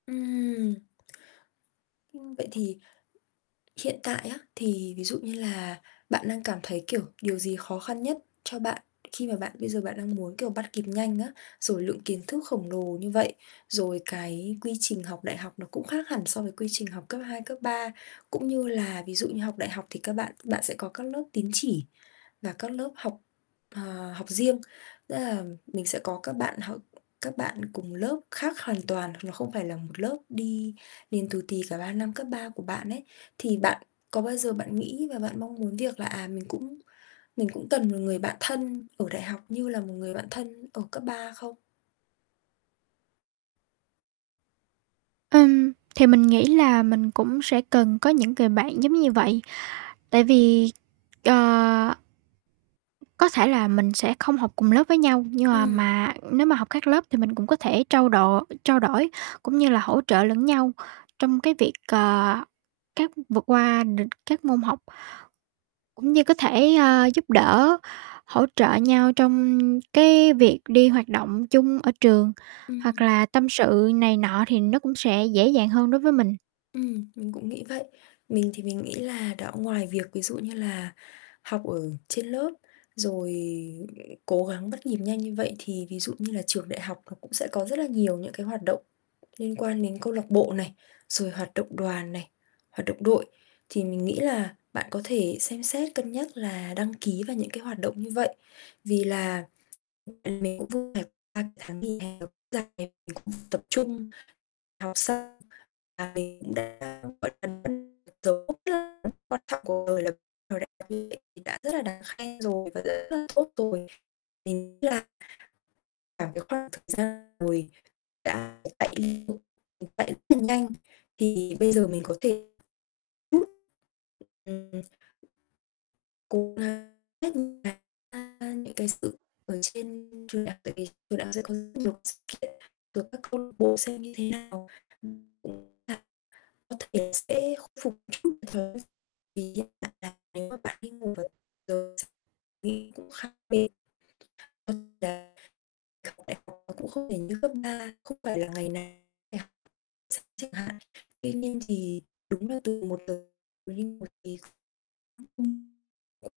Ừm. Ưm, vậy thì hiện tại á, thì ví dụ như là bạn đang cảm thấy, kiểu, điều gì khó khăn nhất cho bạn khi mà bạn bây giờ bạn đang muốn, kiểu, bắt kịp nhanh á, rồi lượng kiến thức khổng lồ như vậy, rồi cái quy trình học đại học nó cũng khác hẳn so với quy trình học cấp 2, cấp 3, cũng như là ví dụ như học đại học thì các bạn bạn sẽ có các lớp tín chỉ, và các lớp học, ờ, học riêng, tức là mình sẽ có các bạn h các bạn cùng lớp khác hoàn toàn hoặc là không phải là một lớp đi liền tù tì cả 3 năm cấp 3 của bạn ấy, thì bạn có bao giờ bạn nghĩ và bạn mong muốn việc là, à, mình cũng mình cũng cần một người bạn thân ở đại học như là một người bạn thân ở cấp 3 không? Ừm, thì mình nghĩ là mình cũng sẽ cần có những người bạn giống như vậy. Tại vì, ờ có thể là mình sẽ không học cùng lớp với nhau, nhưng mà Ừm. mà nếu mà học các lớp thì mình cũng có thể trao đổ trao đổi cũng như là hỗ trợ lẫn nhau trong cái việc, ờ, các vượt qua được các môn học. Cũng như có thể, a, giúp đỡ hỗ trợ nhau trong cái việc đi hoạt động chung ở trường hoặc Ừm. là tâm sự này nọ thì nó cũng sẽ dễ dàng hơn đối với mình. Ừm, mình cũng nghĩ vậy. Mình thì mình nghĩ là đã ngoài việc ví dụ như là học ở trên lớp rồi cố gắng bắt nhịp nhanh như vậy thì ví dụ như là trường đại học nó cũng sẽ có rất là nhiều những cái hoạt động liên quan đến câu lạc bộ này, rồi hoạt động đoàn này, hoạt động đội thì mình nghĩ là bạn có thể xem xét cân nhắc là đăng ký vào những cái hoạt động như vậy vì là, ưm, vì mình cũng vừa phải qua tháng nghỉ hè nó cũng dài, mình cũng phải tập trung, học xong là mình cũng đã, gọi là, hoàn thành dấu mốc rất là quan trọng cuộc đời là [unintelligible] đã rất là đáng khen rồi và rất là tốt rồi. MÌnh nghĩ là cả cái khoảng thời gian ngồi đã [unintelligible] chạy rất là nhanh thì bây giờ mình có thể chút, ừm, cố gắng hết những cái, a, những cái sự ở trên trường đại học tại vì trường đại học sẽ có rất nhiều cái sự kiện, rồi các câu lạc bộ xem như thế nào. [unintelligible] Có thể sẽ khôi phục chút [unintelligible] vì hiện tại là nếu mà bạn đi ngủ vào giờ [unintelligible] đi cũng khác bên [unintelligible] học đại học nó cũng không phải như cấp 3, không phải là ngày nào phải học [unintelligible] chẳng hạn. Tuy nhiên thì đúng là từ 1 giờ mà đi ngủ thì